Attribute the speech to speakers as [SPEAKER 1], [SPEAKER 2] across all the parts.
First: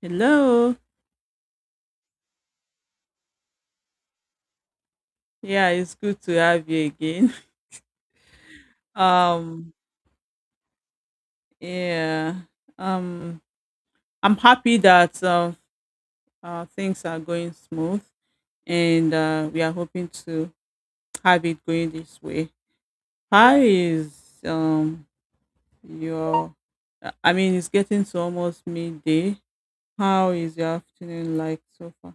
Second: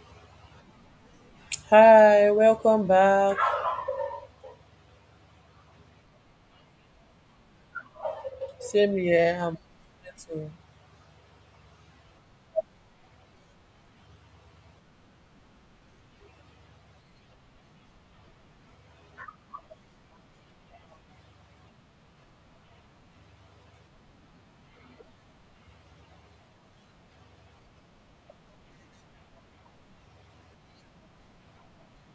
[SPEAKER 1] Hello.
[SPEAKER 2] Hi, welcome back.
[SPEAKER 1] Yeah, it's good to have you again.
[SPEAKER 2] Same here.
[SPEAKER 1] Um,
[SPEAKER 2] So-
[SPEAKER 1] yeah. Um, I'm happy that things are going smooth, and we are hoping to have it going this way. How is um your? I mean, it's getting to almost midday. How is your afternoon like so far?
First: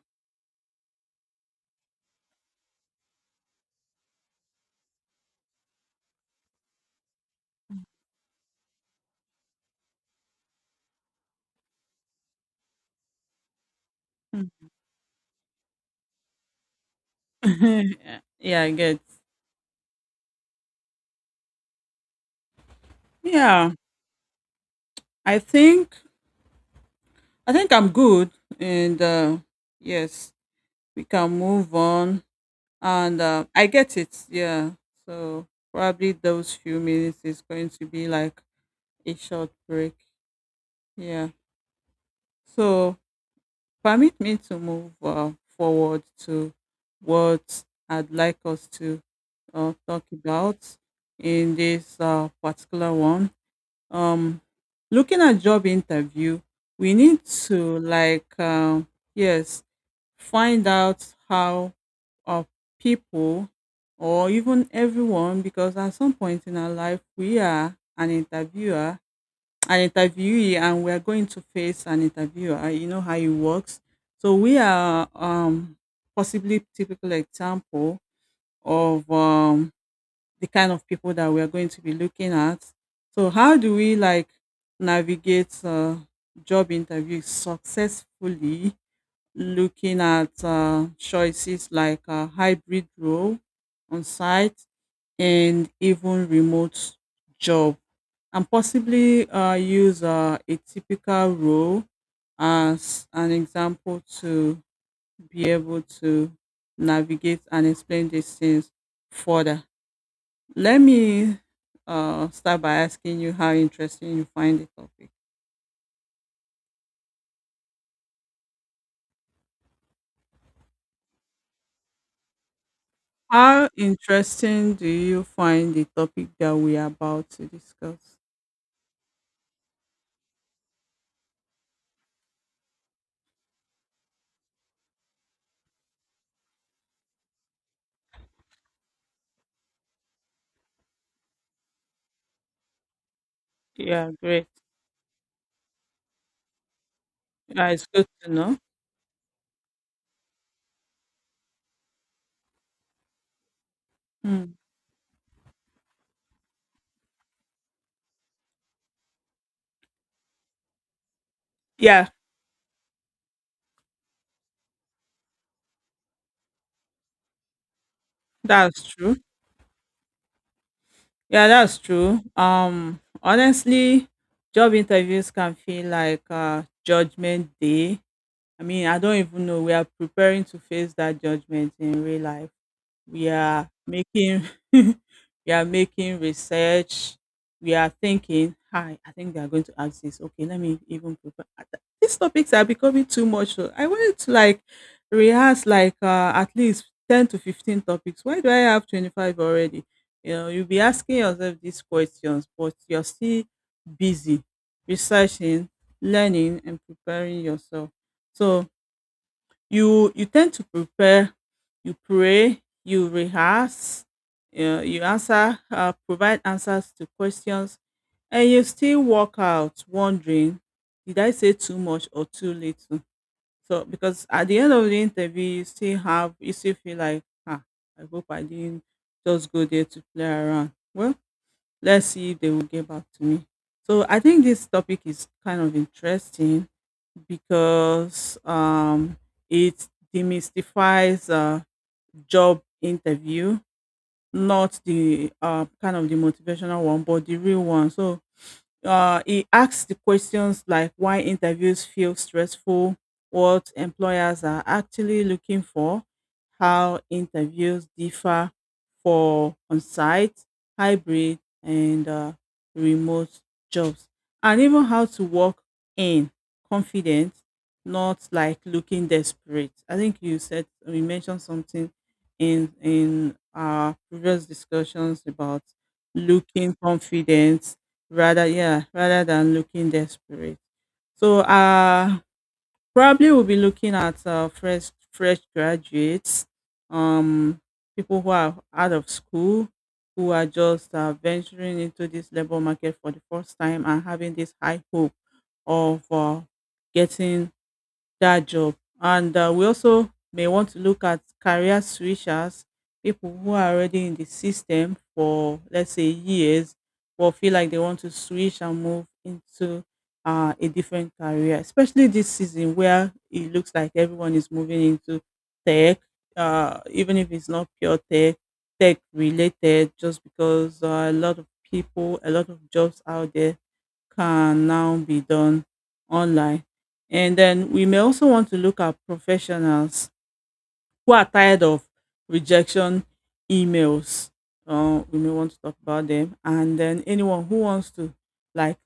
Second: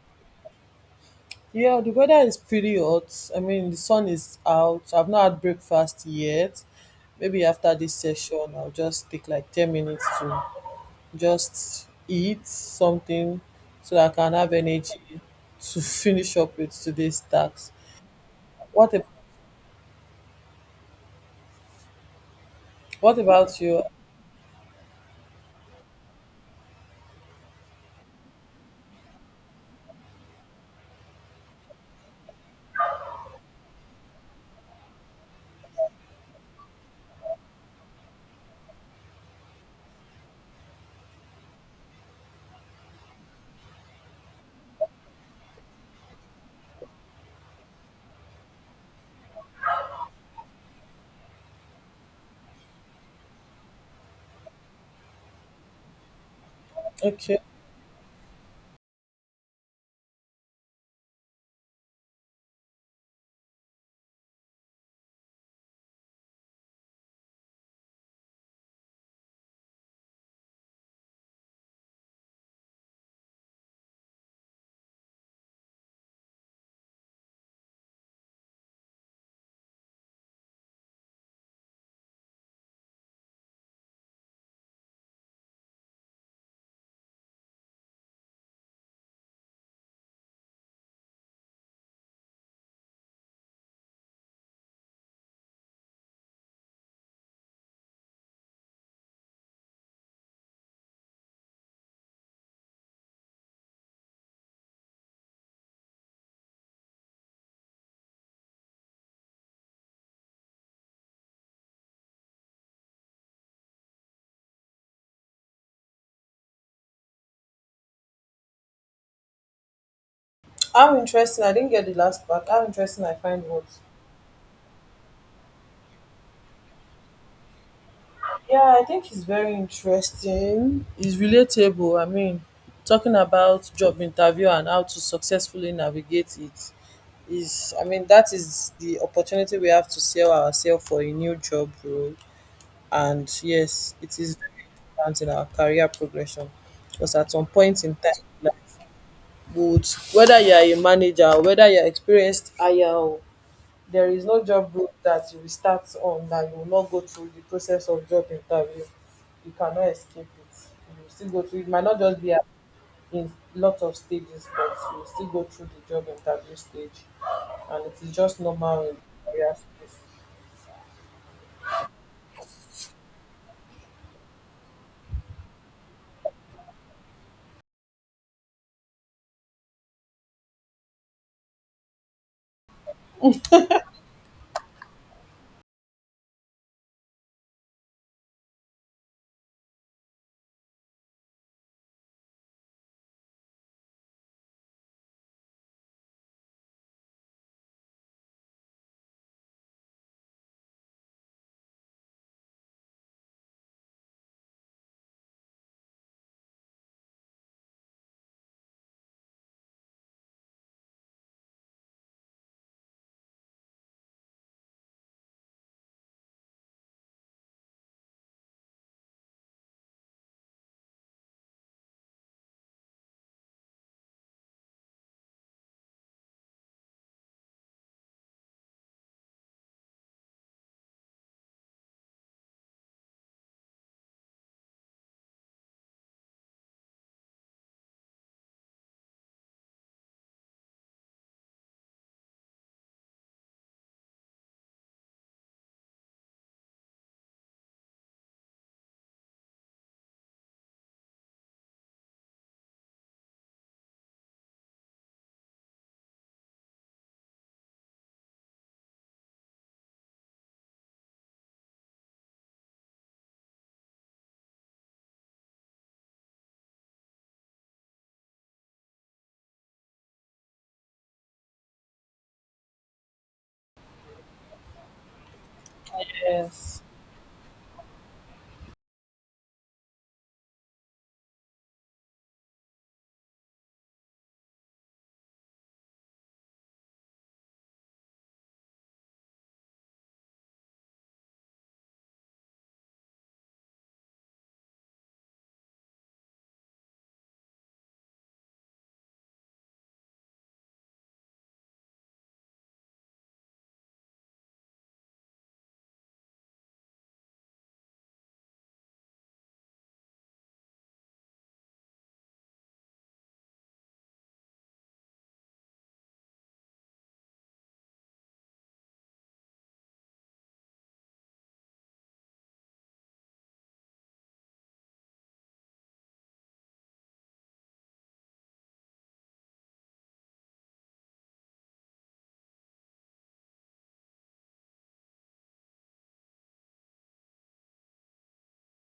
[SPEAKER 2] yeah, the weather is pretty hot. I mean, the sun is out. I've not had breakfast yet. Maybe after this session, I'll just take like 10 minutes to just eat something so that I can have energy to finish up with today's task.
[SPEAKER 1] Hmm. Yeah, I
[SPEAKER 2] What,
[SPEAKER 1] get.
[SPEAKER 2] ab- what about
[SPEAKER 1] Yeah,
[SPEAKER 2] you?
[SPEAKER 1] I think I think I'm good, and yes, we can move on and I get it, yeah. So probably those few minutes is going to be like a short break, yeah. So permit me to move forward to what I'd like us to talk about in this particular one. um Looking at job interview, we need
[SPEAKER 2] Okay.
[SPEAKER 1] to like, yes, find out how uh, people or even everyone, because at some point in our life we are an interviewer, an interviewee, and we are going to face an interviewer. You know how it works. So we are, possibly, typical example of the kind of people that we are going to be looking at. So how do we like navigate job interviews successfully, looking at choices like a hybrid role, on site, and even remote job, and possibly use a typical role as an example to be able to navigate and explain these things further. Let me start by asking you how interesting you find the topic.
[SPEAKER 2] How interesting. I didn't get the last part. How interesting I find what?
[SPEAKER 1] How interesting do you find the topic that we are about to discuss?
[SPEAKER 2] Yeah, I think it's very interesting. It's relatable. I mean, talking about job interview and how to successfully navigate it is, I mean, that is the opportunity we have to sell ourselves for a new job role. And yes,
[SPEAKER 1] Yeah,
[SPEAKER 2] it is
[SPEAKER 1] great.
[SPEAKER 2] very important in our career progression because at some
[SPEAKER 1] Yeah,
[SPEAKER 2] point
[SPEAKER 1] it's
[SPEAKER 2] in
[SPEAKER 1] good
[SPEAKER 2] time,
[SPEAKER 1] to
[SPEAKER 2] like,
[SPEAKER 1] know.
[SPEAKER 2] would whether you are a manager or whether you are experienced higher or there is no
[SPEAKER 1] Mm.
[SPEAKER 2] job role dat you will start on that you will not go through the process of job interview, you cannot escape it. You go still go through, it might not
[SPEAKER 1] Yeah,
[SPEAKER 2] just be at, in lots of stages, but you will still go through the job interview stage, and it is just normal
[SPEAKER 1] that's
[SPEAKER 2] in
[SPEAKER 1] true.
[SPEAKER 2] the career space.
[SPEAKER 1] Yeah, that's true. Honestly, job interviews can feel like judgment day. I mean, I don't even know. We are preparing to face that judgment in real life. We are making we are making research. We are thinking, hi, I think they are going to ask this, okay let me even prepare. Ah, these topics are becoming too much, so I wanted to like rehearse like at least 10 to 15 topics. Why do I have 25 already? You know, you'll be asking yourself these questions, but you're still busy researching, learning, and preparing yourself. So you tend to prepare, you pray, you rehearse, you answer, provide answers to questions, and you still walk out wondering, did I say too much or too little? So because at the end of the interview, you still have, you still feel like, ah, I hope I didn't just go there to play around. Well, let's see if they will get back to me. So I think this topic is kind of interesting because it demystifies job interview, not the kind of the motivational one, but the real one. So he asks the questions like why interviews feel stressful, what employers are actually looking for, how interviews differ for on site, hybrid, and remote jobs, and even how to walk in confident, not like looking desperate. I think you said we mentioned something in our previous discussions about looking
[SPEAKER 2] Yes,
[SPEAKER 1] confident rather, yeah, rather than looking desperate. So probably we'll be looking at fresh graduates, um people who are out of school, who are just venturing into this labor market for the first time and having this high hope of getting that job. And we also may want to look at career switchers, people who are already in the system for, let's say, years, but feel like they want to switch and move into a different career, especially this season where it looks like everyone is moving into tech, even if it's not pure tech, tech related, just because a lot of people, a lot of jobs out there can now be done online. And then we may also want to look at professionals who are tired of rejection emails. We may want to talk about them. And then anyone who wants to like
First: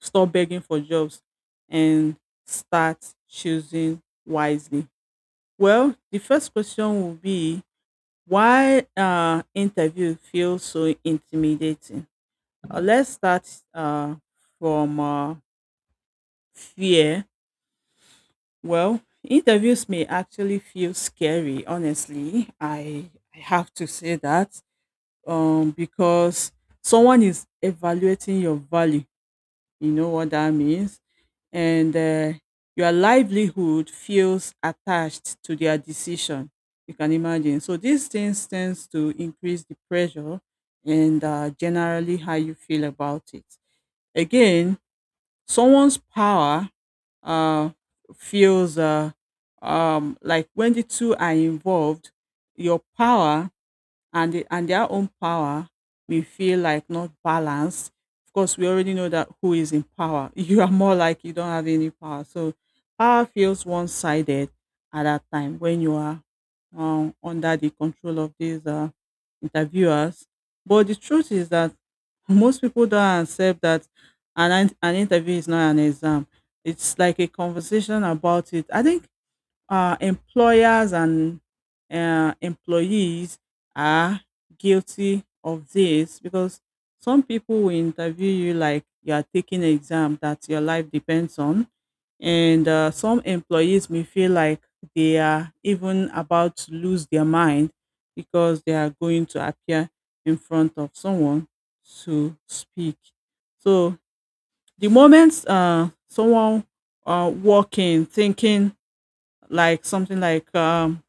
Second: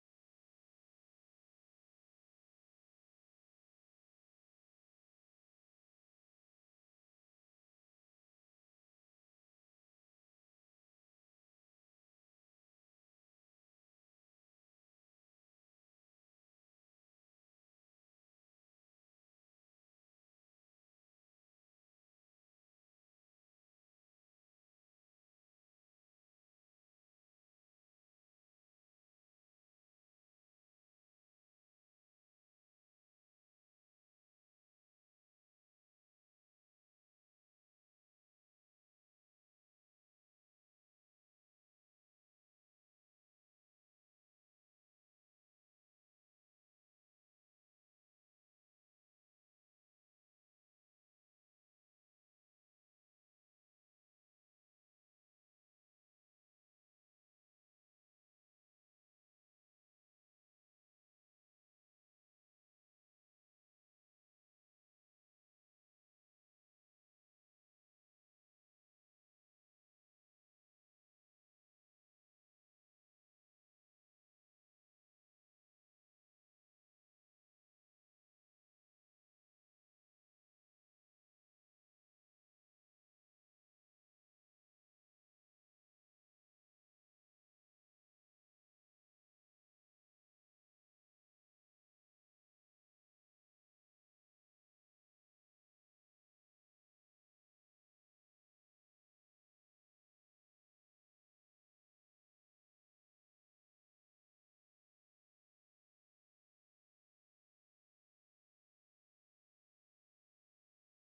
[SPEAKER 1] stop begging for jobs and start choosing wisely. Well, the first question will be why interview feels so intimidating. Let's start uh, from fear. Well, interviews may actually feel scary, honestly. I have to say that, because someone is evaluating your value. You know what that means? And your livelihood feels attached to their decision. You can imagine. So these things tends to increase the pressure and generally how you feel about it. Again, someone's power uh, feels like when the two are involved, your power and the, and their own power may feel like not balanced. Of course, we already know that who is in power. You are more like you don't have any power. So power feels one sided at that time when you are, under the control of these interviewers. But the truth is that most people don't accept that an interview is not an exam. It's like a conversation about it. I think employers and employees are guilty of this, because some people will interview you like you are taking an exam that your life depends on. And some employees may feel like they are even about to lose their mind because they are going to appear in front of someone to speak. So the moment someone walking, thinking like something like,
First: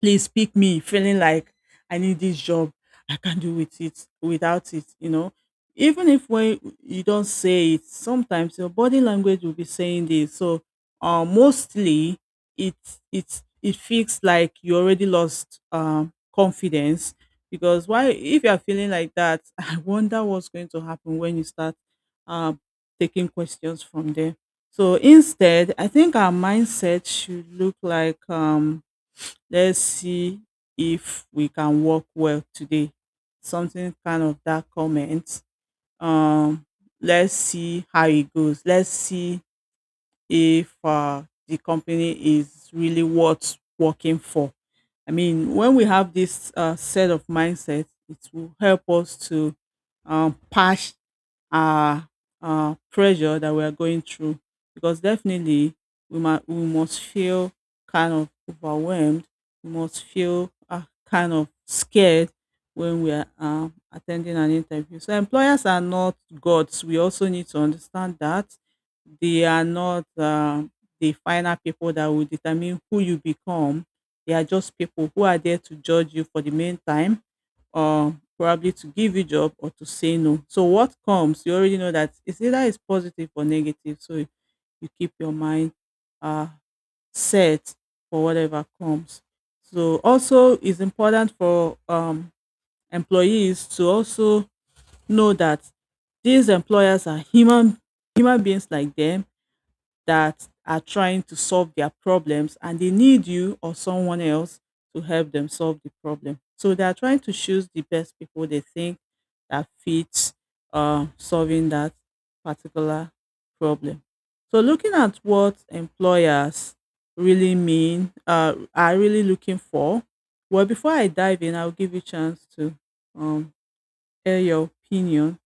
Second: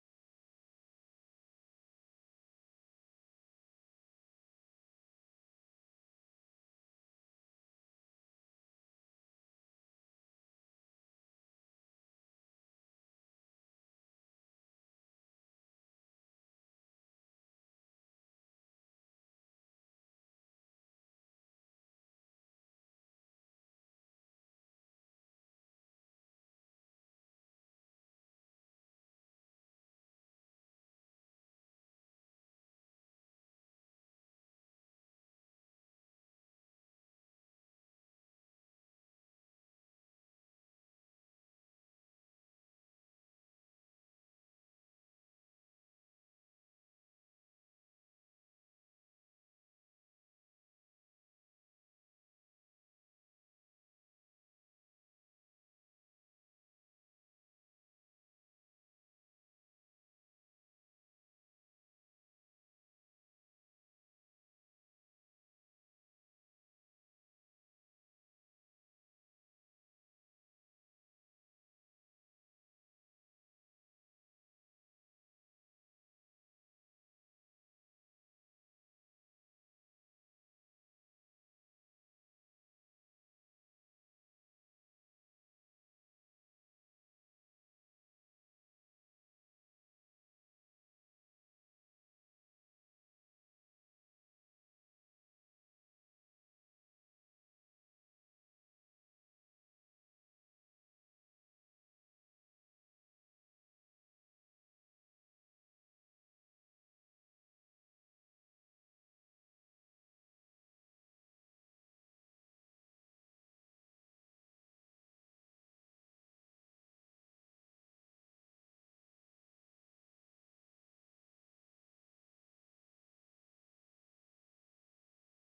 [SPEAKER 1] please pick me, feeling like I need this job, I can't do with it without it, you know. Even if when you don't say it, sometimes your body language will be saying this. So mostly it it feels like you already lost, confidence, because why? If you're feeling like that, I wonder what's going to happen when you start uh, taking questions from there. So instead, I think our mindset should look like, let's see if we can work well today. Something kind of that comment. Um, let's see how it goes. Let's see if the company is really worth working for. I mean, when we have this set of mindset, it will help us to, patch our pressure that we are going through, because definitely we must feel kind of overwhelmed, we must feel kind of scared when we are attending an interview. So employers are not gods. We also need to understand that they are not the final people that will determine who you become. They are just people who are there to judge you for the meantime. Um, probably to give you job or to say no. So what comes, you already know that it's either it's positive or negative. So you keep your mind uh, set for whatever comes. So also it's important for, employees to also know that these employers are human, human beings like them, that are trying to solve their problems, and they need you or someone else to help them solve the problem. So they are trying to choose the best people they think that fits solving that particular problem. So looking at what employers really mean, are really looking for. Well, before I dive in, I'll give you a chance to, um, air your opinion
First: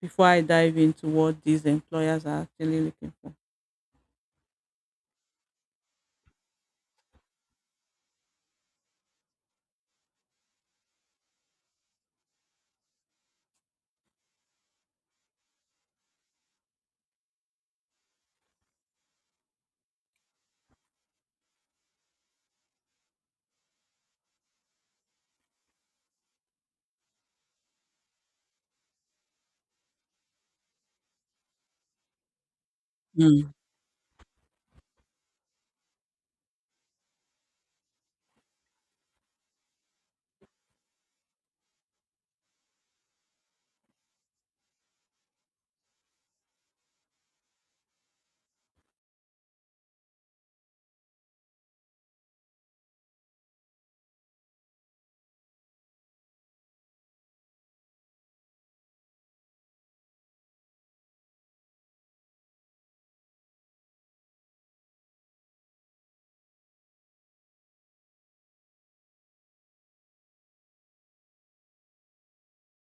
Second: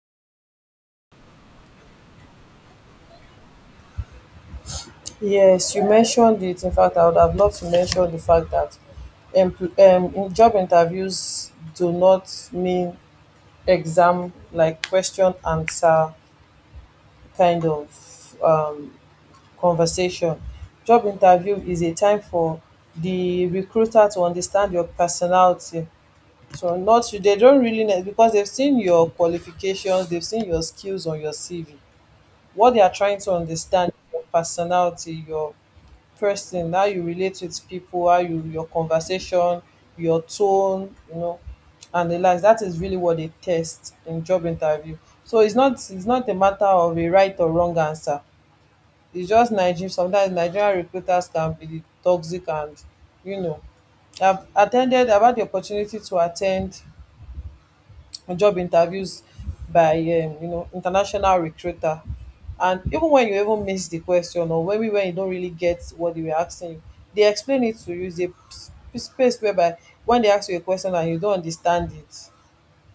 [SPEAKER 1] before I dive into what these employers are actually looking for.
[SPEAKER 2] yes, you mentioned it. In fact, I would have loved to mention the fact that in job interviews do not mean exam like question answer kind of um, conversation. Job interview is a time for the recruiter to understand your personality. So not, they don't really know because they've seen your qualifications, they've seen your skills on your CV. What they are trying to
[SPEAKER 1] Mm.
[SPEAKER 2] understand is your personality, your person, how you relate with people, how you your conversation, your tone, you know, and the likes. That is really what they test in job interview. So it's not a matter of a right or wrong answer, it's just Nigeria. Sometimes Nigerian recruiters can be toxic and, you know, I've had the opportunity to attend job interviews by you know, international recruiter, and even when you even miss the question or when we when you don't really get what they were asking you, they explain it to you. Space whereby when they ask you a question and you don't understand it,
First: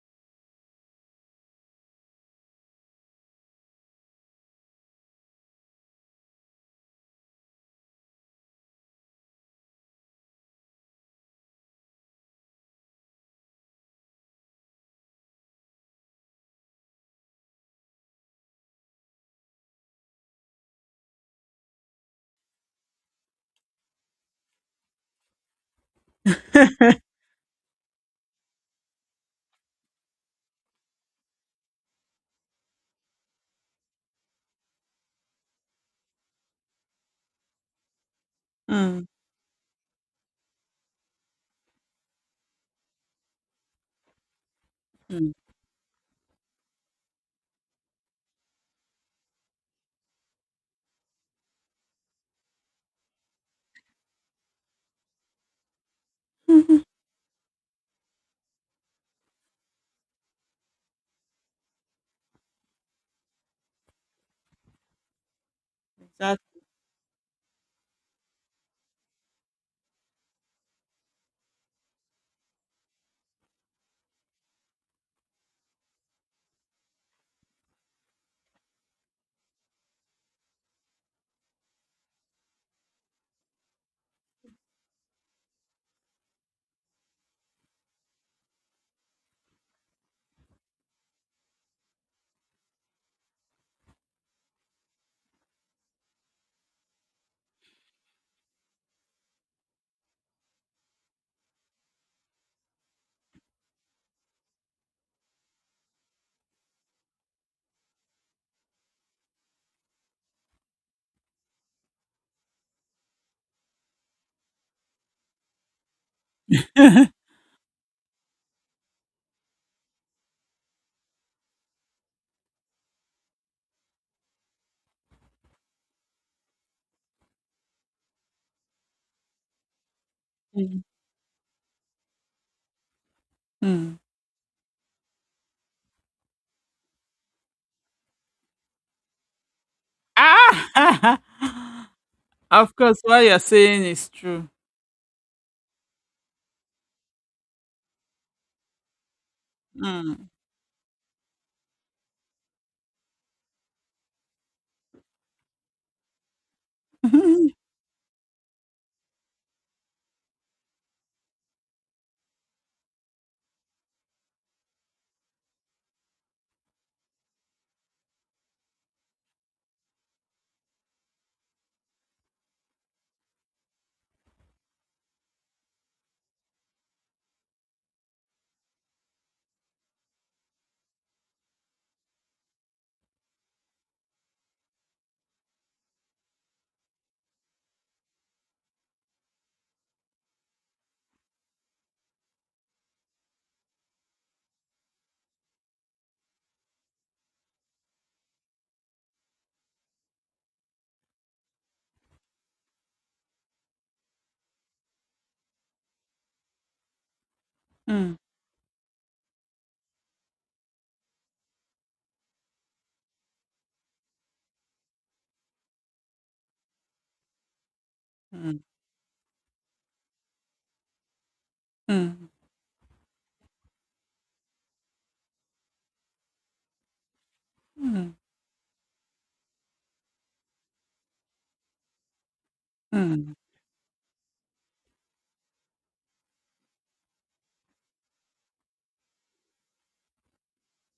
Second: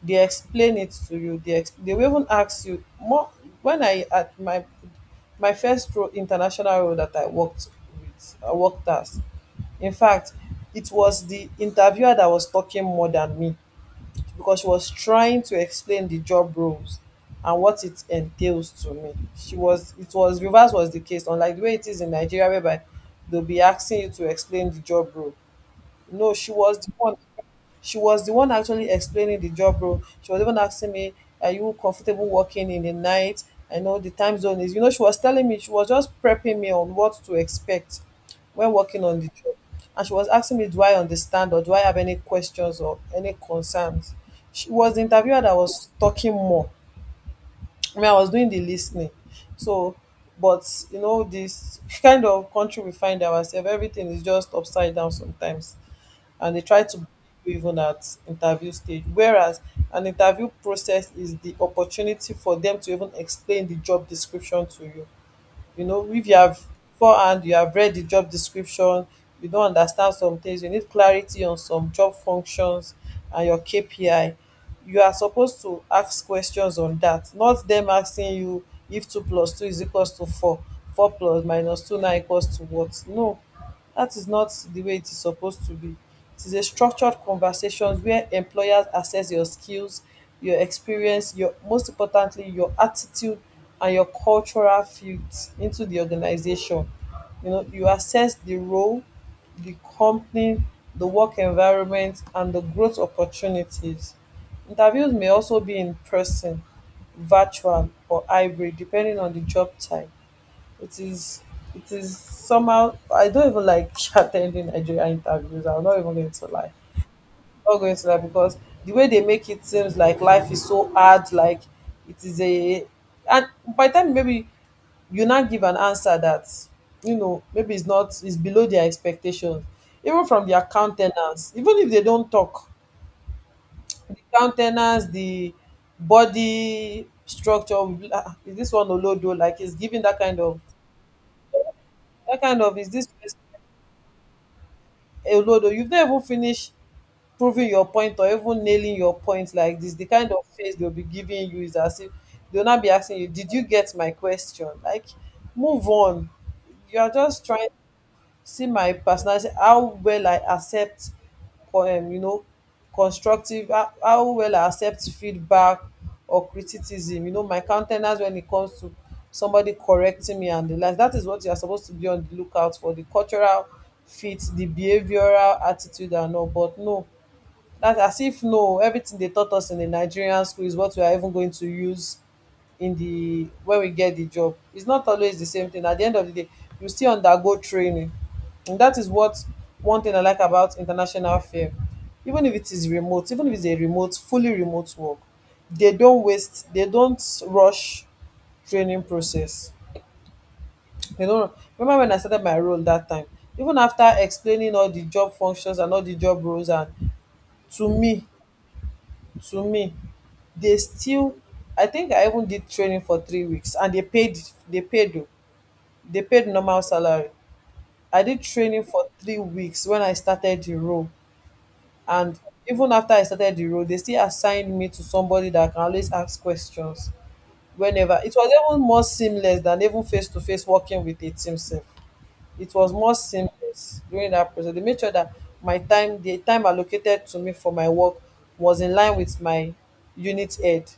[SPEAKER 2] they explain it to you. They will even ask you more. When I at my My first pro international role that I worked with, I worked as. In fact, it was the interviewer that was talking more than me because she was trying to explain the job roles and what it entails to me. She was, it was reverse was the case, unlike the way it is in Nigeria whereby they'll be asking you to explain the job role. No, she was the one actually explaining the job role. She was even asking me, "Are you comfortable working in the night? I know the time zone is." You know, she was telling me, she was just prepping me on what to expect when working
[SPEAKER 1] إمم.
[SPEAKER 2] on the job, and she was asking me, "Do I understand or do I have any questions or any concerns?" She was the
[SPEAKER 1] إمم.
[SPEAKER 2] interviewer that was talking more. I mean, I was doing the listening. So, but you know, this kind of country we find ourselves, everything is just upside down sometimes. And they try to bully you even at interview stage. Whereas an interview process is the opportunity for them to even explain the job description to you. You
[SPEAKER 1] من
[SPEAKER 2] know, if you
[SPEAKER 1] ساعة
[SPEAKER 2] have beforehand, you have read the job description, you don't understand some things, you need clarity on some job functions and your KPI. You are supposed to ask questions on that, not them asking you if two plus two is equals to four, four plus minus two now equals to what. No. That is not the way it is supposed to be. It is a structured conversation where employers assess your skills, your experience, your most importantly, your attitude and your cultural fit into the organization. You know, you assess the role, the company, the work environment, and the growth opportunities. Interviews may also be in person, virtual, or hybrid, depending on the job type. It is it is somehow, I don't even like attending Nigeria interviews. I'm not even going to lie. Not going to lie because the way they make it seems like life is so hard, like it is a, and by the time maybe you not give an answer that, you know, maybe it's not it's below their expectations. Even from their
[SPEAKER 1] إمم.
[SPEAKER 2] countenance, even if they don't talk,
[SPEAKER 1] إمم.
[SPEAKER 2] the countenance, the body structure, will be like, ah, is this one Olodo? Like it's giving that kind of,
[SPEAKER 1] Ah!
[SPEAKER 2] that kind
[SPEAKER 1] Of
[SPEAKER 2] of, is
[SPEAKER 1] course,
[SPEAKER 2] this
[SPEAKER 1] what you're saying is true.
[SPEAKER 2] Olodo, you've not even finished proving your point or even nailing your point like this. The
[SPEAKER 1] إمم.
[SPEAKER 2] kind of face they'll be giving you is as if they'll not be asking you, did you get my question? Like, move on. You are just trying, see my personality, how well I accept you know, constructive, how well I accept feedback or criticism, you know, my countenance when it comes to somebody correcting me and the like. That is what you are supposed to be on the lookout for, the cultural fit, the behavioral attitude and all, but no. That's as if no, everything they taught us in the Nigerian school is what we are even going to use in the when we get the job. It's not always the same thing. At the end of the day, you still undergo training. And that is what, one thing I like about international firm. Even if it is remote, even if it's a remote, fully remote work, they don't rush training process. They don't, remember when I started my role that time, even after explaining all the job functions and all the job roles and to
[SPEAKER 1] إمم.
[SPEAKER 2] me, to me they still, I think I even did training for 3 weeks and they paid, they paid o they paid normal salary. I did
[SPEAKER 1] Mm.
[SPEAKER 2] training for 3 weeks when I started the role, and even after I started the role they still assigned me to somebody that can always ask questions
[SPEAKER 1] إمم.
[SPEAKER 2] whenever. It was even more seamless than even face to face working with a team sef, it was more
[SPEAKER 1] إمم.
[SPEAKER 2] seamless during that process. They made sure that my time, the time allocated to me for my work was in line with my unit head,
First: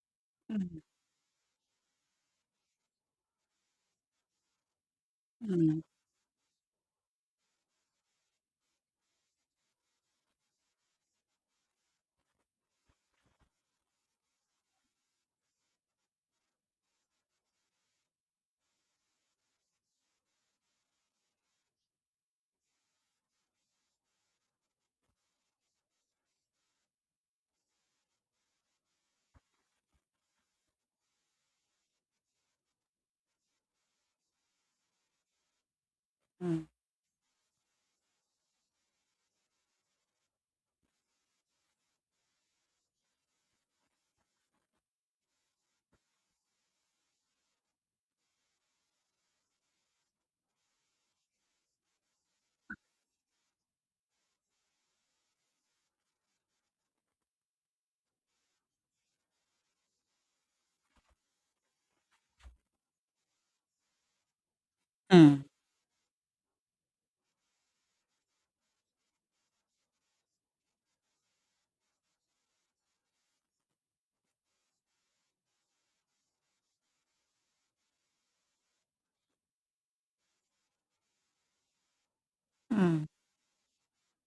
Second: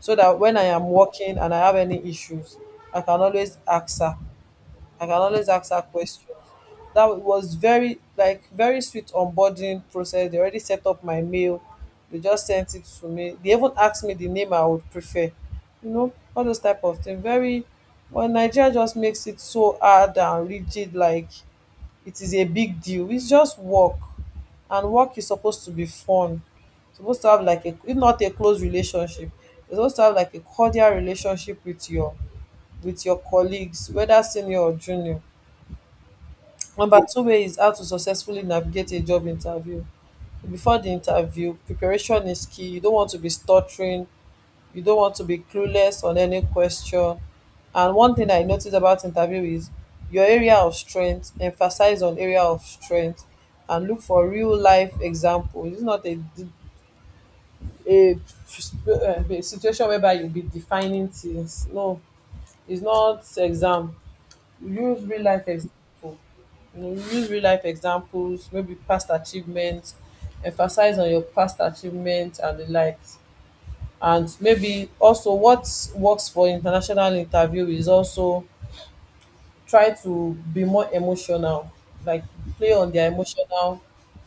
[SPEAKER 2] so that when I am working and I have any issues, I can always ask her. I can always ask her
[SPEAKER 1] إمم.
[SPEAKER 2] questions. That was very, like very sweet onboarding process. They already set up my mail. They just sent it to me. They even asked me the name I would prefer. You know, all those type of things. Very, well, Nigeria just makes it so hard and rigid, like it is a big deal. It's just work, and work is supposed to be fun. Supposed to have like a, if not a close relationship, you're supposed to have like a cordial relationship with your colleagues, whether senior or junior.
[SPEAKER 1] Mm,
[SPEAKER 2] Number two way is how to successfully navigate a job interview. Before the interview, preparation is key. You don't want to be stuttering, you don't want to be clueless on any question. And one thing I noticed about interview is your area of strength, emphasize on area of strength and look for real life example. It's not a, a, a situation whereby you'll be defining things. No, it's not exam. Use
[SPEAKER 1] mm,
[SPEAKER 2] real
[SPEAKER 1] mm.
[SPEAKER 2] life example. You know, use real life examples, maybe past achievements, emphasize on your past achievements and the likes. And maybe also what works for international interview is also try to be more emotional, like play on
[SPEAKER 1] Mm.
[SPEAKER 2] their emotional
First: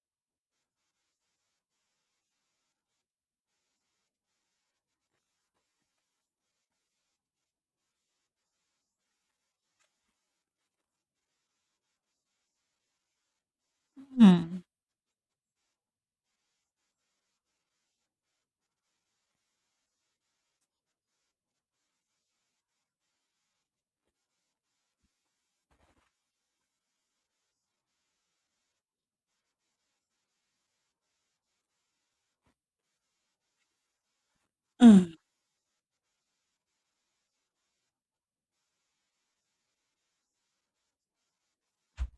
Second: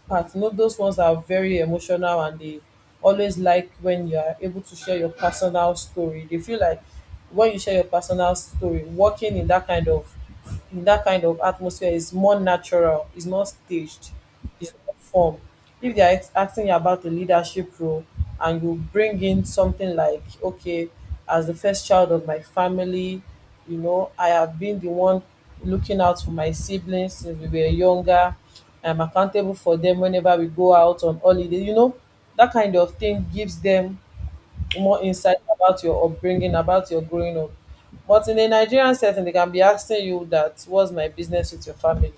[SPEAKER 2] part. You know, those ones are very emotional and they always like when you are able to share your personal story. They feel like when you share your personal story, working in that kind of in that kind of atmosphere is more natural, it's not staged,
[SPEAKER 1] Mm, mm,
[SPEAKER 2] it's not formed. If they're asking you about a leadership role and you bring in something like, okay, as the first child of my family, you know, I have been the one looking out for my siblings since we were younger. I'm accountable for them whenever we go out on holiday, you know, that kind of thing gives them more
[SPEAKER 1] Mm.
[SPEAKER 2] insight about your upbringing, about your growing up. But in a Nigerian setting, they can be asking you that, what's my business with your family?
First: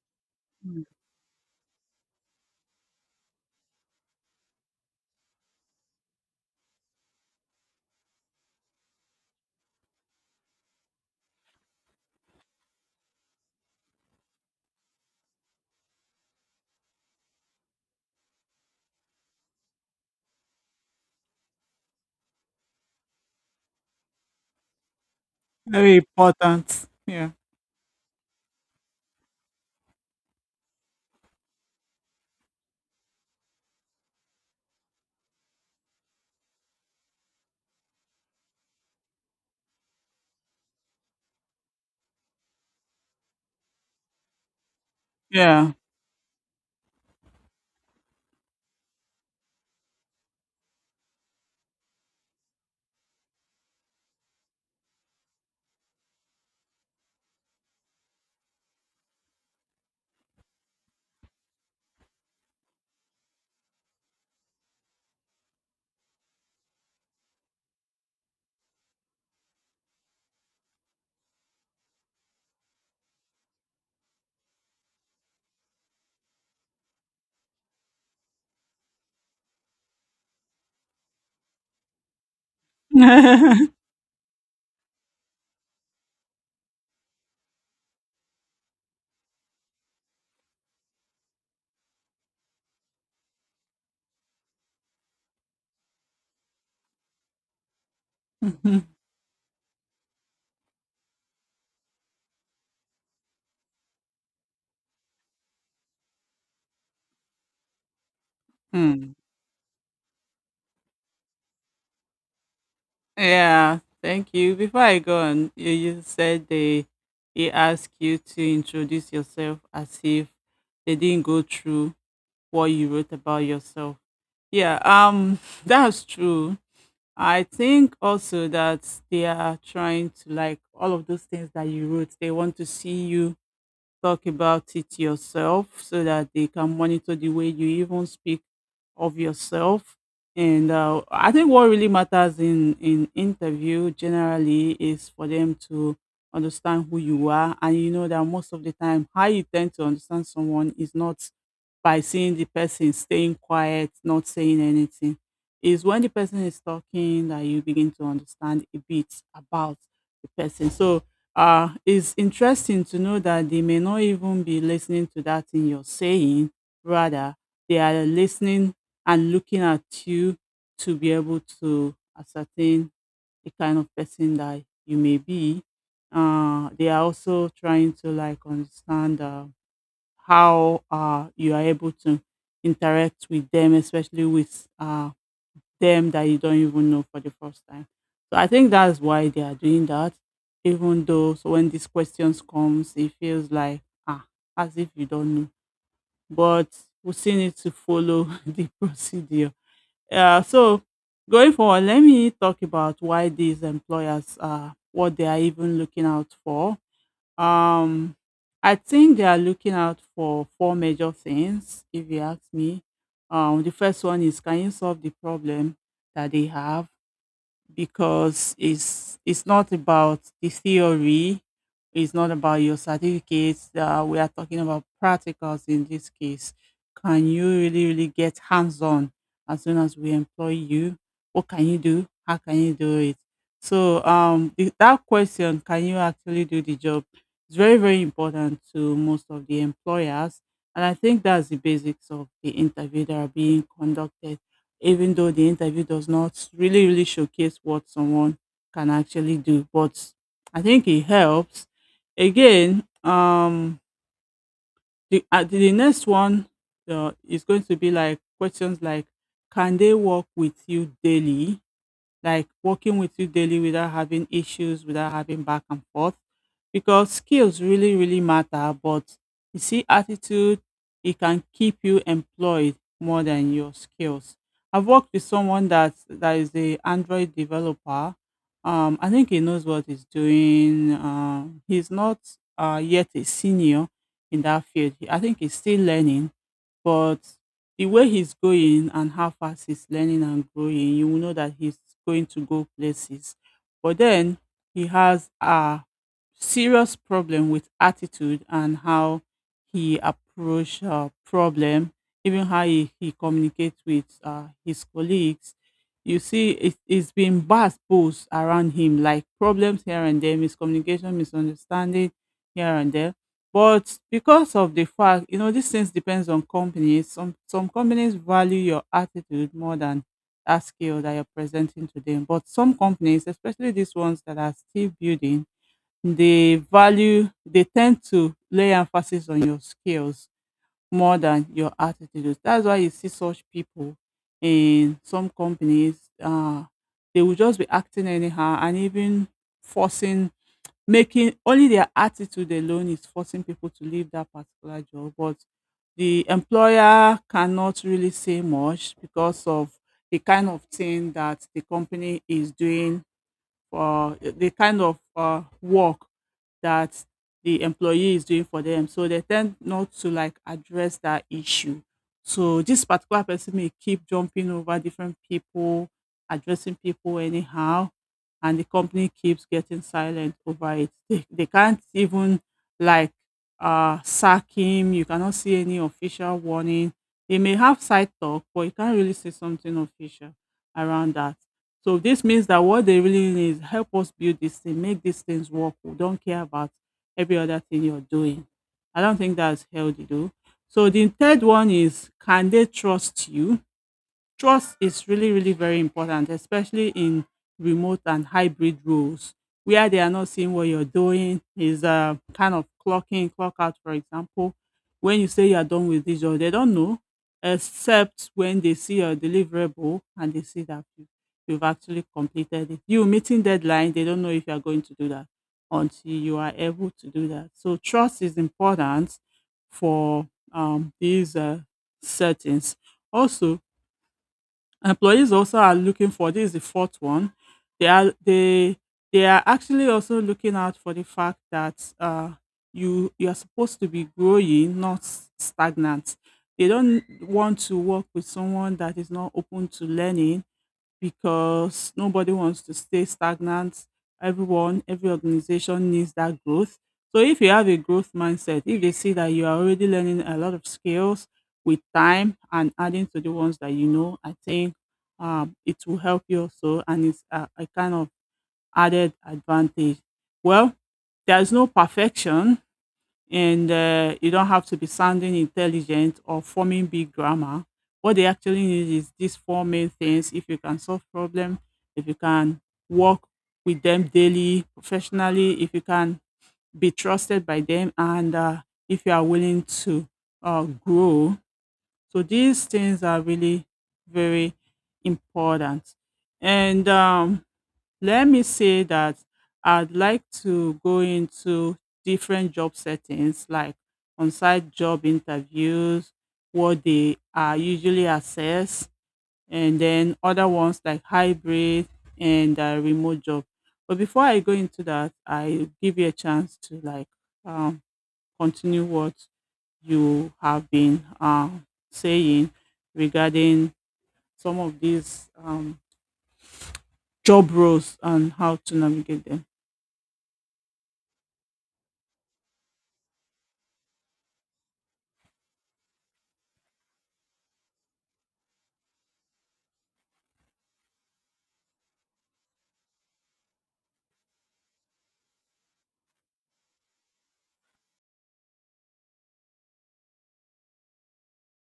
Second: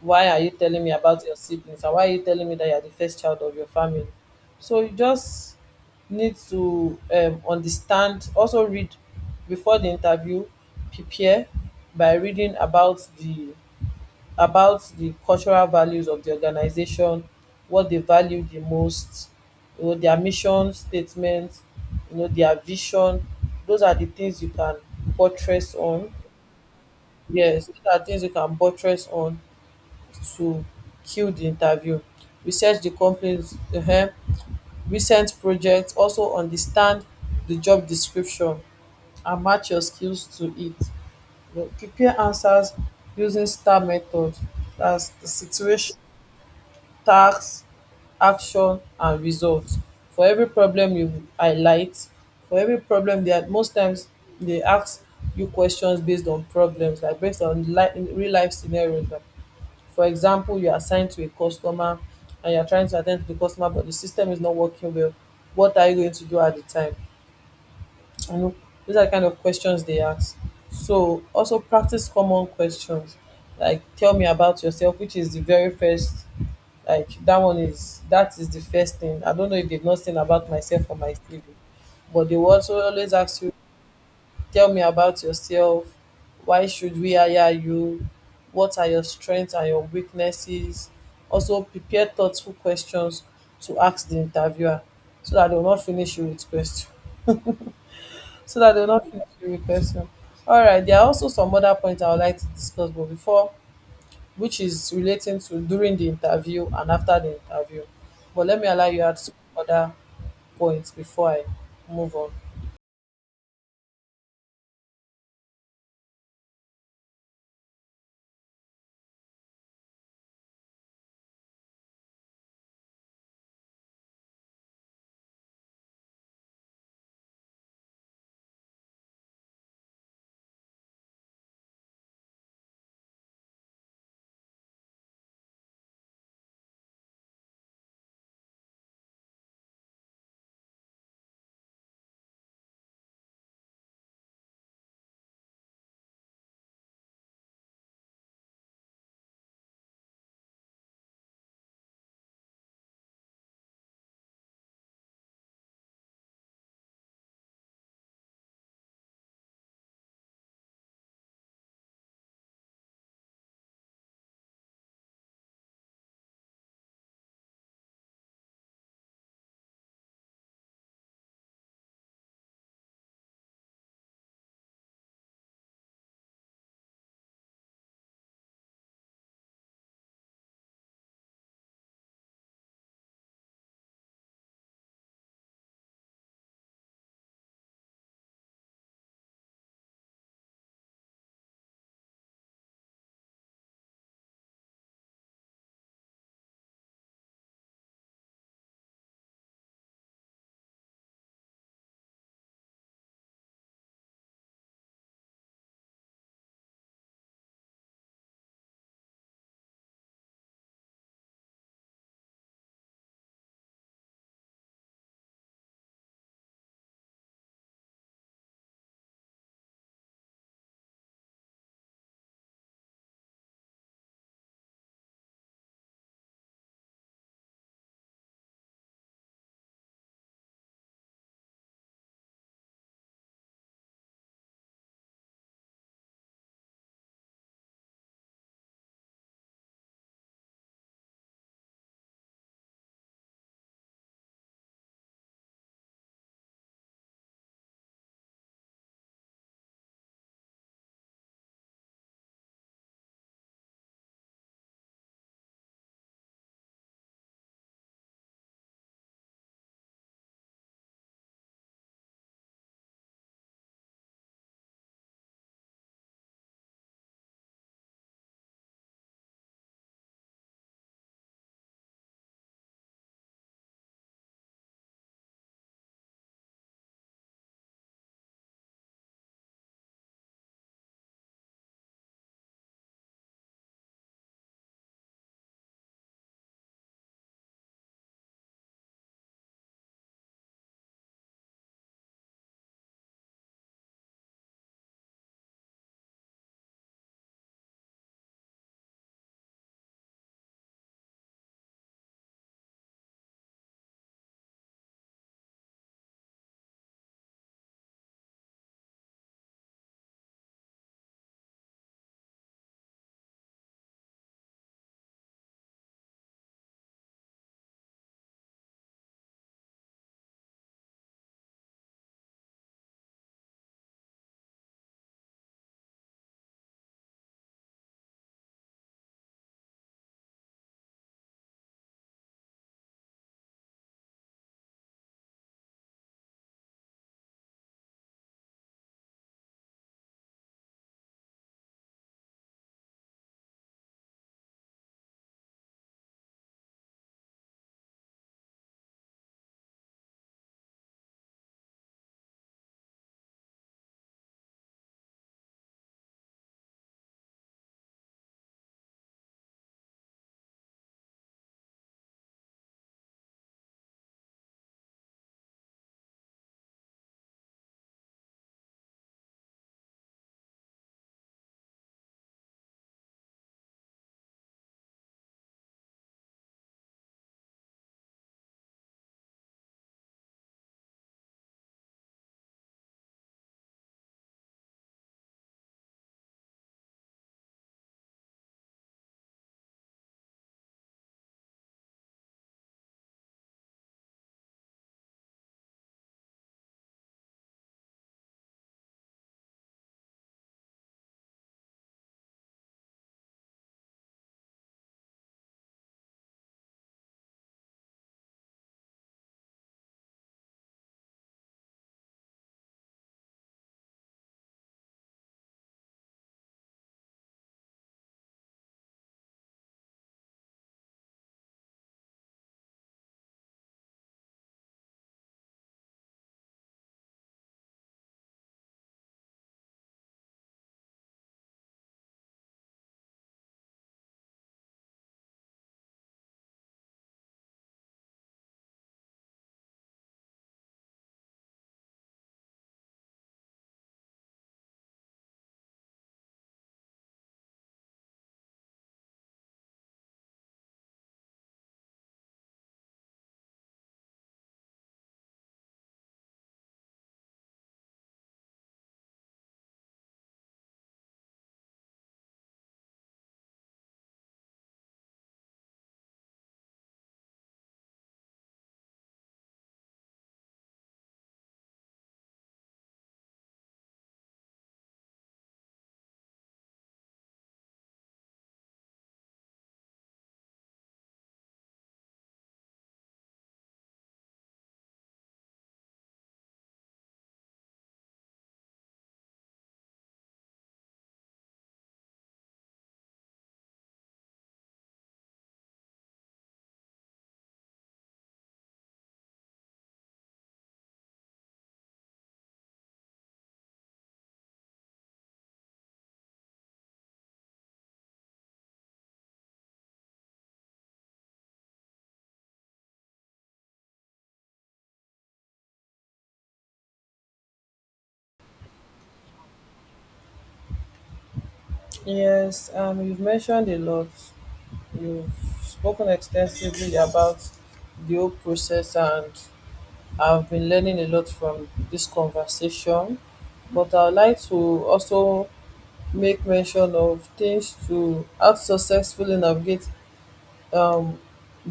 [SPEAKER 2] Why are you telling
[SPEAKER 1] Mm.
[SPEAKER 2] me about your siblings and why are you telling me that you're the first child of your family? So you just need to understand, also read before the interview, prepare by reading about the cultural values of the organization, what they value the most, you know, their mission statement, you know, their vision. Those are the things you can buttress
[SPEAKER 1] Very
[SPEAKER 2] on.
[SPEAKER 1] important. Yeah.
[SPEAKER 2] Yes, those are things you can buttress on to kill the interview. Research the company's recent projects, also understand the job description and match your skills to it. You know, prepare answers using star method. That's the
[SPEAKER 1] Yeah.
[SPEAKER 2] situation, task, action and result. For every problem you highlight, for every problem dia, most times they ask you questions based on problems, like based on real life scenarios. For example, you are assigned to a customer and you're trying to attend to the customer, but the system is not working well. What are you going to do at the time? You know, those are the kind of questions they ask. So also practice common questions, like tell me about yourself, which is the very first. Like that one is that is the first thing. I don't know if they've not seen about myself or my CV, but they will also always ask you, tell me about yourself. Why should we hire you? What are your strengths and your weaknesses? Also, prepare thoughtful questions to ask the interviewer so that they will not finish you with question. So that they will
[SPEAKER 1] Mhm.
[SPEAKER 2] not finish you with question. All right, there are also some other points I would like to discuss, but before, which is relating to during the interview and after the interview. But let me allow you
[SPEAKER 1] Mm.
[SPEAKER 2] add some other points before I move on.
[SPEAKER 1] Yeah, thank you. Before I go on, you said they he asked you to introduce yourself as if they didn't go through what you wrote about yourself. Yeah, that's true. I think also that they are trying to like all of those things that you wrote. They want to see you talk about it yourself so that they can monitor the way you even speak of yourself. And I think what really matters in interview generally is for them to understand who you are, and you know that most of the time, how you tend to understand someone is not by seeing the person staying quiet, not saying anything. Is when the person is talking that you begin to understand a bit about the person. So it's interesting to know that they may not even be listening to that thing you're saying. Rather, they are listening and looking at you to be able to ascertain the kind of person that you may be. They are also trying to like understand how you are able to interact with them, especially with them that you don't even know for the first time. So I think that's why they are doing that. Even though, so when these questions comes, it feels like ah, as if you don't know. But we still need to follow the procedure. So going forward, let me talk about why these employers are what they are even looking out for um, I think they are looking out for four major things, if you ask me. The first one is, can you solve the problem that they have? Because it's not about the theory, it's not about your certificates. We are talking about practicals in this case. Can you really, really get hands on as soon as we employ you? What can you do, how can you do it? So that question, can you actually do the job? It's very, very important to most of the employers, and I think that's the basics of the interview that are being conducted. Even though the interview does not really, really showcase what someone can actually do. But I think it helps. Again, the next one is going to be like questions like, can they work with you daily? Like working with you daily without having issues, without having back and forth. Because skills really, really matter. But you see, attitude, it can keep you employed more than your skills. I've worked with someone that is a Android developer. I think he knows what he's doing. He's not yet a senior in that field. I think he's still learning, but the way he's going and how fast he's learning and growing, you will know that he's going to go places. But then he has a serious problem with attitude and how he approach problem, even how he communicates with his colleagues. You see, it's been bad boost around him, like problems here and there, miscommunication, misunderstanding here and there. But because of the fact, you know, these things depends on companies. Some companies value your attitude more than that skill that you're presenting to them. But some companies, especially these ones that are still building, they value, they tend to lay emphasis on your skills more than your attitude. That's why you see such people in some companies. Uh, they will just be acting anyhow and even forcing, making, only their attitude alone is forcing people to leave that particular job. But the employer cannot really say much because of the kind of thing that the company is doing, for the kind of work that the employee is doing for them. So they tend not to like address that issue. So this particular person may keep jumping over different people, addressing people anyhow, and the company keeps getting silent over it. They can't even like sack him. You cannot see any official warning. They may have side talk, but you can't really see something official around that. So this means that what they really need is, help us build this thing, make these things work. We don't care about every other thing you're doing. I don't think that's healthy though. So the third one is, can they trust you? Trust is really, really very important, especially in remote and hybrid roles where they are not seeing what you're doing, is kind of clock in, clock out, for example. When you say you're done with this job, they don't know, except when they see your deliverable and they see that you've actually completed it. You meeting deadline, they don't know if you're going to do that until you are able to do that. So trust is important for these settings. Also, employees also are looking for, this is the fourth one. They are they they are actually also looking out for the fact that you are supposed to be growing, not stagnant. They don't want to work with someone that is not open to learning, because nobody wants to stay stagnant. Everyone, every organization needs that growth. So if you have a growth mindset, if they see that you are already learning a lot of skills with time and adding to the ones that you know, I think it will help you also, and it's a kind of added advantage. Well, there's no perfection, and you don't have to be sounding intelligent or forming big grammar. What they actually need is these four main things. If you can solve problem, if you can work with them daily, professionally, if you can be trusted by them, and if you are willing to grow. So these things are really very important. And let me say that I'd like to go into different job settings, like on site job interviews, what they are usually assess, and then other ones like hybrid and remote job. But before I go into that, I give you a chance to like um, continue what you have been saying regarding some of these job roles and how to navigate them.
[SPEAKER 2] Yes, you've mentioned a lot. You've spoken extensively about the whole process, and I've been learning a lot from this conversation. But I'd like to also make mention of things to how to successfully navigate, um,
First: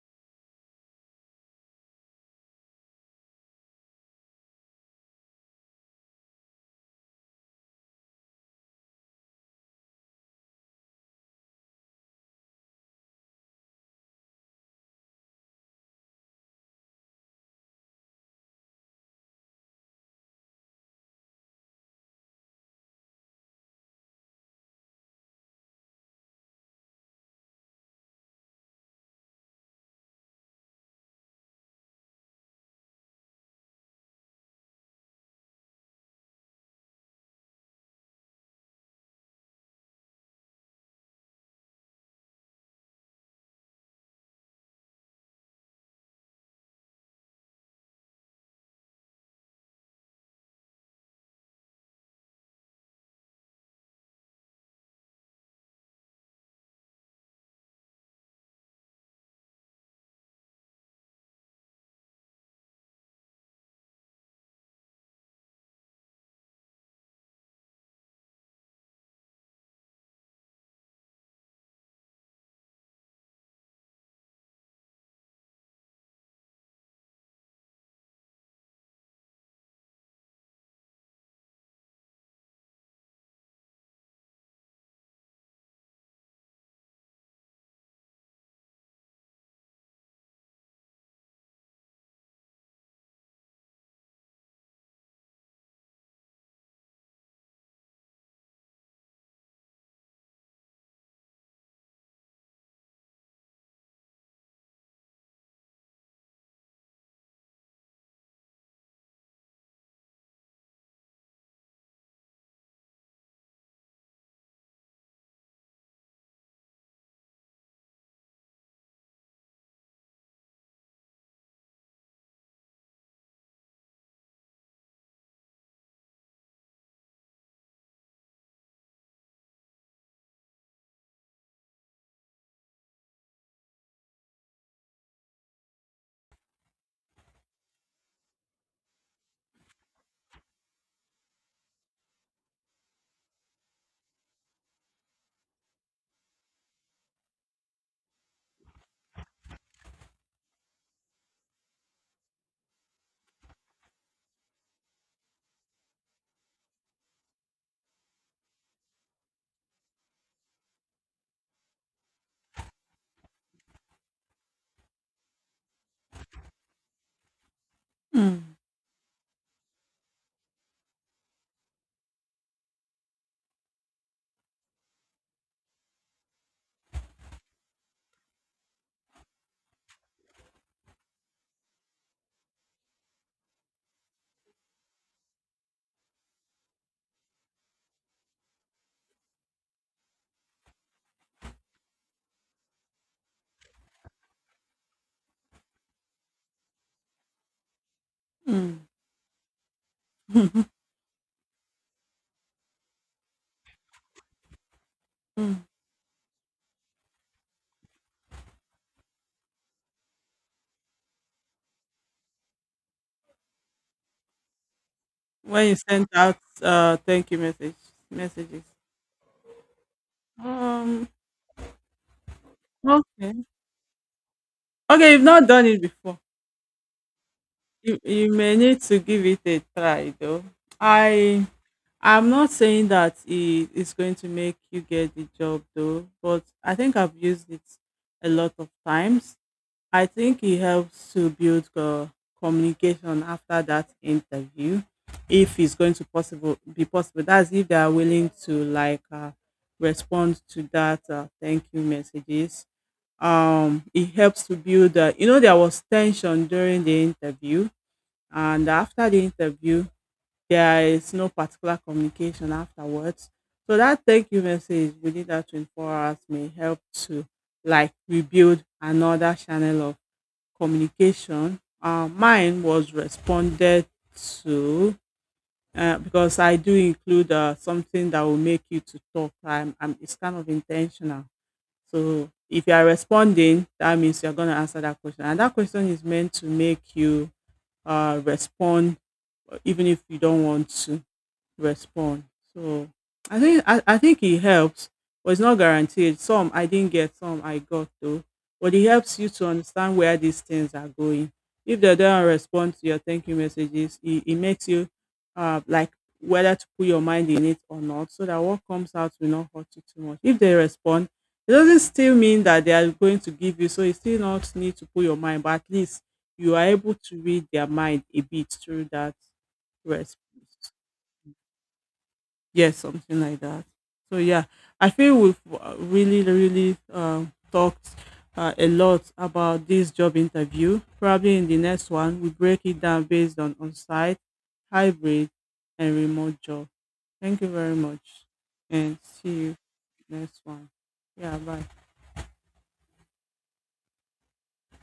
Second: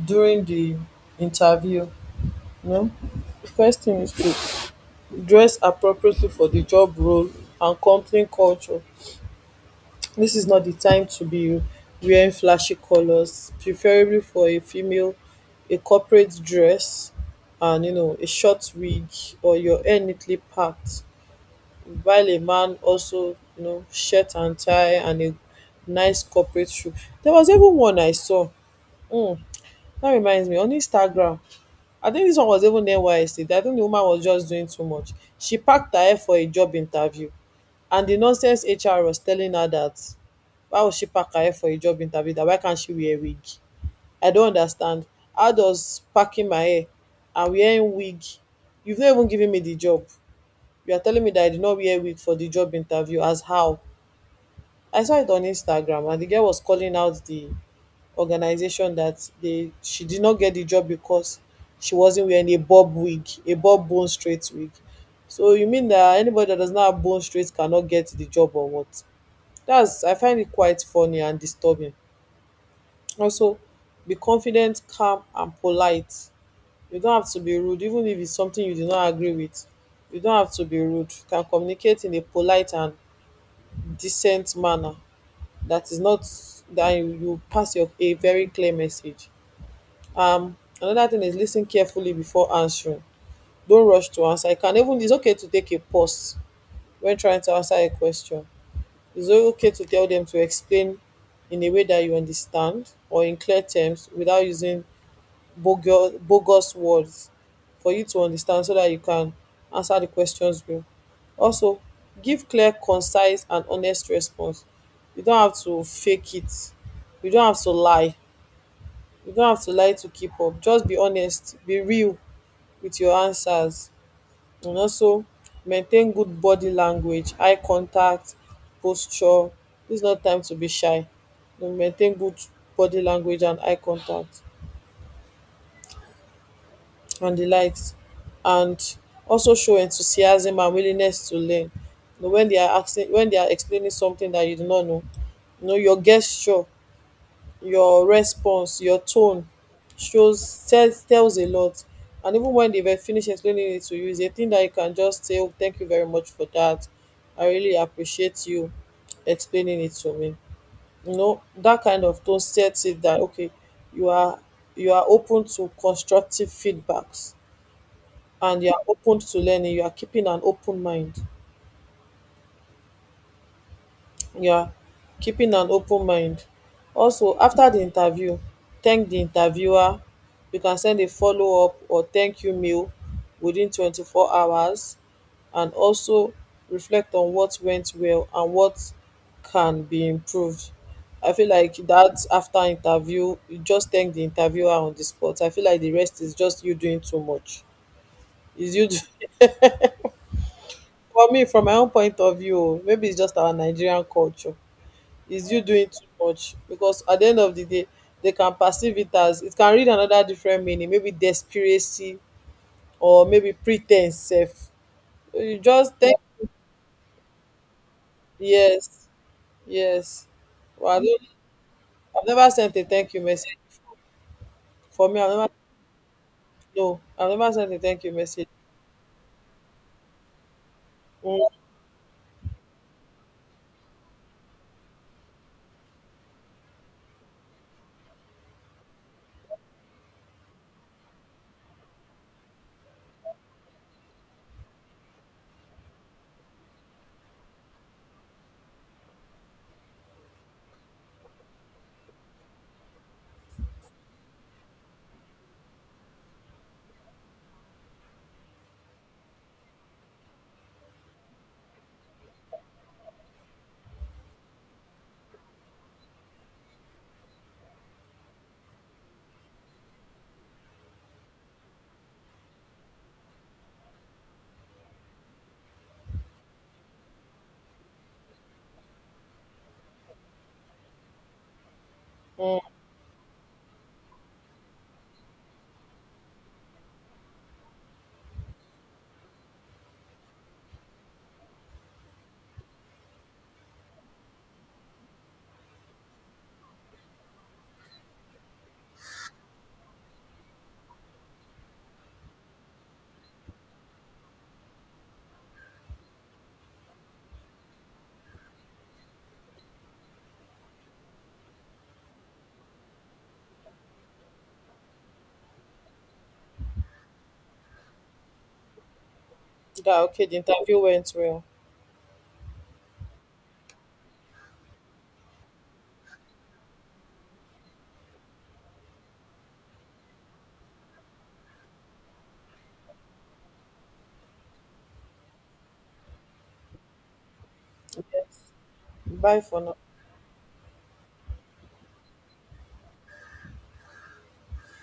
[SPEAKER 2] during the interview. You know? First thing is to dress appropriately for the job role and company culture. This is not the time to be wearing flashy colors. Preferably for a female, a corporate dress and, you know, a short wig or your hair neatly packed. While a man also, you know, shirt and tie and a nice corporate shoe. There was even one I saw. Mm, that reminds me, on Instagram. I think this one was even NYSC. I think the woman was just doing too much. She packed her hair for a job interview. And the nonsense HR was telling her that why was she pack her hair for a job interview? That why can't she wear wig? I don't understand. How does packing my hair and wearing wig? You've not even given me the job. You are telling me that I did not wear wig for the job interview. As how? I saw it on Instagram, and the girl was calling out the organization that they she did not get the job because she wasn't wearing a bob wig, a bob bone straight wig. So you mean that anybody that does not have bone straight cannot get the job or what? That's, I find it quite funny and disturbing. Also, be confident, calm and polite. You don't have to be rude even if it's something you do not agree with. You don't have to be rude. You can communicate in a polite and decent manner that is not, that you pass your a very clear message. Um, another thing is listen carefully before answering. Don't rush to answer. You can even, it's okay to take a pause when trying to answer a question. It's okay to tell them to explain in a way that you understand or in clear terms without using bogus, bogus words for you to understand so that you can answer the questions well. Also, give clear, concise, and honest response. You don't have to fake it. You don't have to lie. You don't have to lie to keep up. Just be honest, be real with your answers, and also maintain good body language, eye contact, posture. Dis not time to be shy. You maintain good body language and eye contact and the likes. And also show enthusiasm and willingness to learn. When they are asking, when they are explaining something that you do not know, you know your gesture, your response, your tone shows, tells a lot. And even when they've finished explaining it to you, it's a thing that you can just say, "Oh, thank you very much for that. I really appreciate you explaining it to me." You know, that kind of tone sets it, that okay, you are you are open to constructive feedbacks
[SPEAKER 1] Mm.
[SPEAKER 2] and you are open to learning, you are keeping an open mind. Yeah, keeping an open mind. Also, after the interview, thank the interviewer. You can send a follow-up or thank you mail within 24 hours, and also reflect on what went well and what can be improved. I feel like that after interview, you just thank the interviewer on the spot. I feel like the rest is just you doing too much, is
[SPEAKER 1] Mm.
[SPEAKER 2] you for me, from my own point of view. Oh, maybe it's just our Nigerian culture. Is you doing too much because at the end of the day, they can perceive it as, it can read another different meaning, maybe desperacy or maybe pretense sef. You
[SPEAKER 1] When you
[SPEAKER 2] just
[SPEAKER 1] sent
[SPEAKER 2] thank,
[SPEAKER 1] out thank you messages.
[SPEAKER 2] yes, yes. Well,
[SPEAKER 1] Um,
[SPEAKER 2] I've never sent a thank you
[SPEAKER 1] okay.
[SPEAKER 2] message. For
[SPEAKER 1] Okay,
[SPEAKER 2] me,
[SPEAKER 1] you've
[SPEAKER 2] I've
[SPEAKER 1] not
[SPEAKER 2] never,
[SPEAKER 1] done it before.
[SPEAKER 2] no, I've never sent a
[SPEAKER 1] You
[SPEAKER 2] thank you
[SPEAKER 1] you
[SPEAKER 2] message.
[SPEAKER 1] may need to give it a try though. I
[SPEAKER 2] Mm,
[SPEAKER 1] I'm not saying that it is going to make you get the job though, but I think I've used it a lot of times. I think it helps to build communication after that interview, if it's going to possible be possible. That's if they are willing to like respond to that thank you messages. It helps to build. You know, there was tension during the interview, and after the interview, there is no particular communication afterwards. So that thank you message within that 24 hours may help to like rebuild another channel of communication. Mine was responded to, because I do include something that will make you to talk. It's kind of intentional. So
[SPEAKER 2] mm,
[SPEAKER 1] if you are responding, that means you're going to answer that question. And that question is meant to make you respond, even if you don't want to respond. So I think I think it helps, but it's not guaranteed. Some I didn't get, some I got though. But it helps you to understand where these things are going. If they don't respond to your thank you messages, it makes you like, whether to put your mind in it or not, so that what comes out will not hurt you too much. If they respond, it doesn't still mean that they are going to give you, so you still not need to put your mind, but at least you are able to read their mind a bit through that
[SPEAKER 2] that okay, the
[SPEAKER 1] response.
[SPEAKER 2] interview went well.
[SPEAKER 1] Yes, something like that. So yeah, I feel we've really, really talked a lot about this job interview. Probably in the next one, we break it down based on on-site, hybrid, and remote job. Thank you very much,
[SPEAKER 2] Yes,
[SPEAKER 1] and
[SPEAKER 2] bye
[SPEAKER 1] see you
[SPEAKER 2] for now.
[SPEAKER 1] next one. Yeah, bye.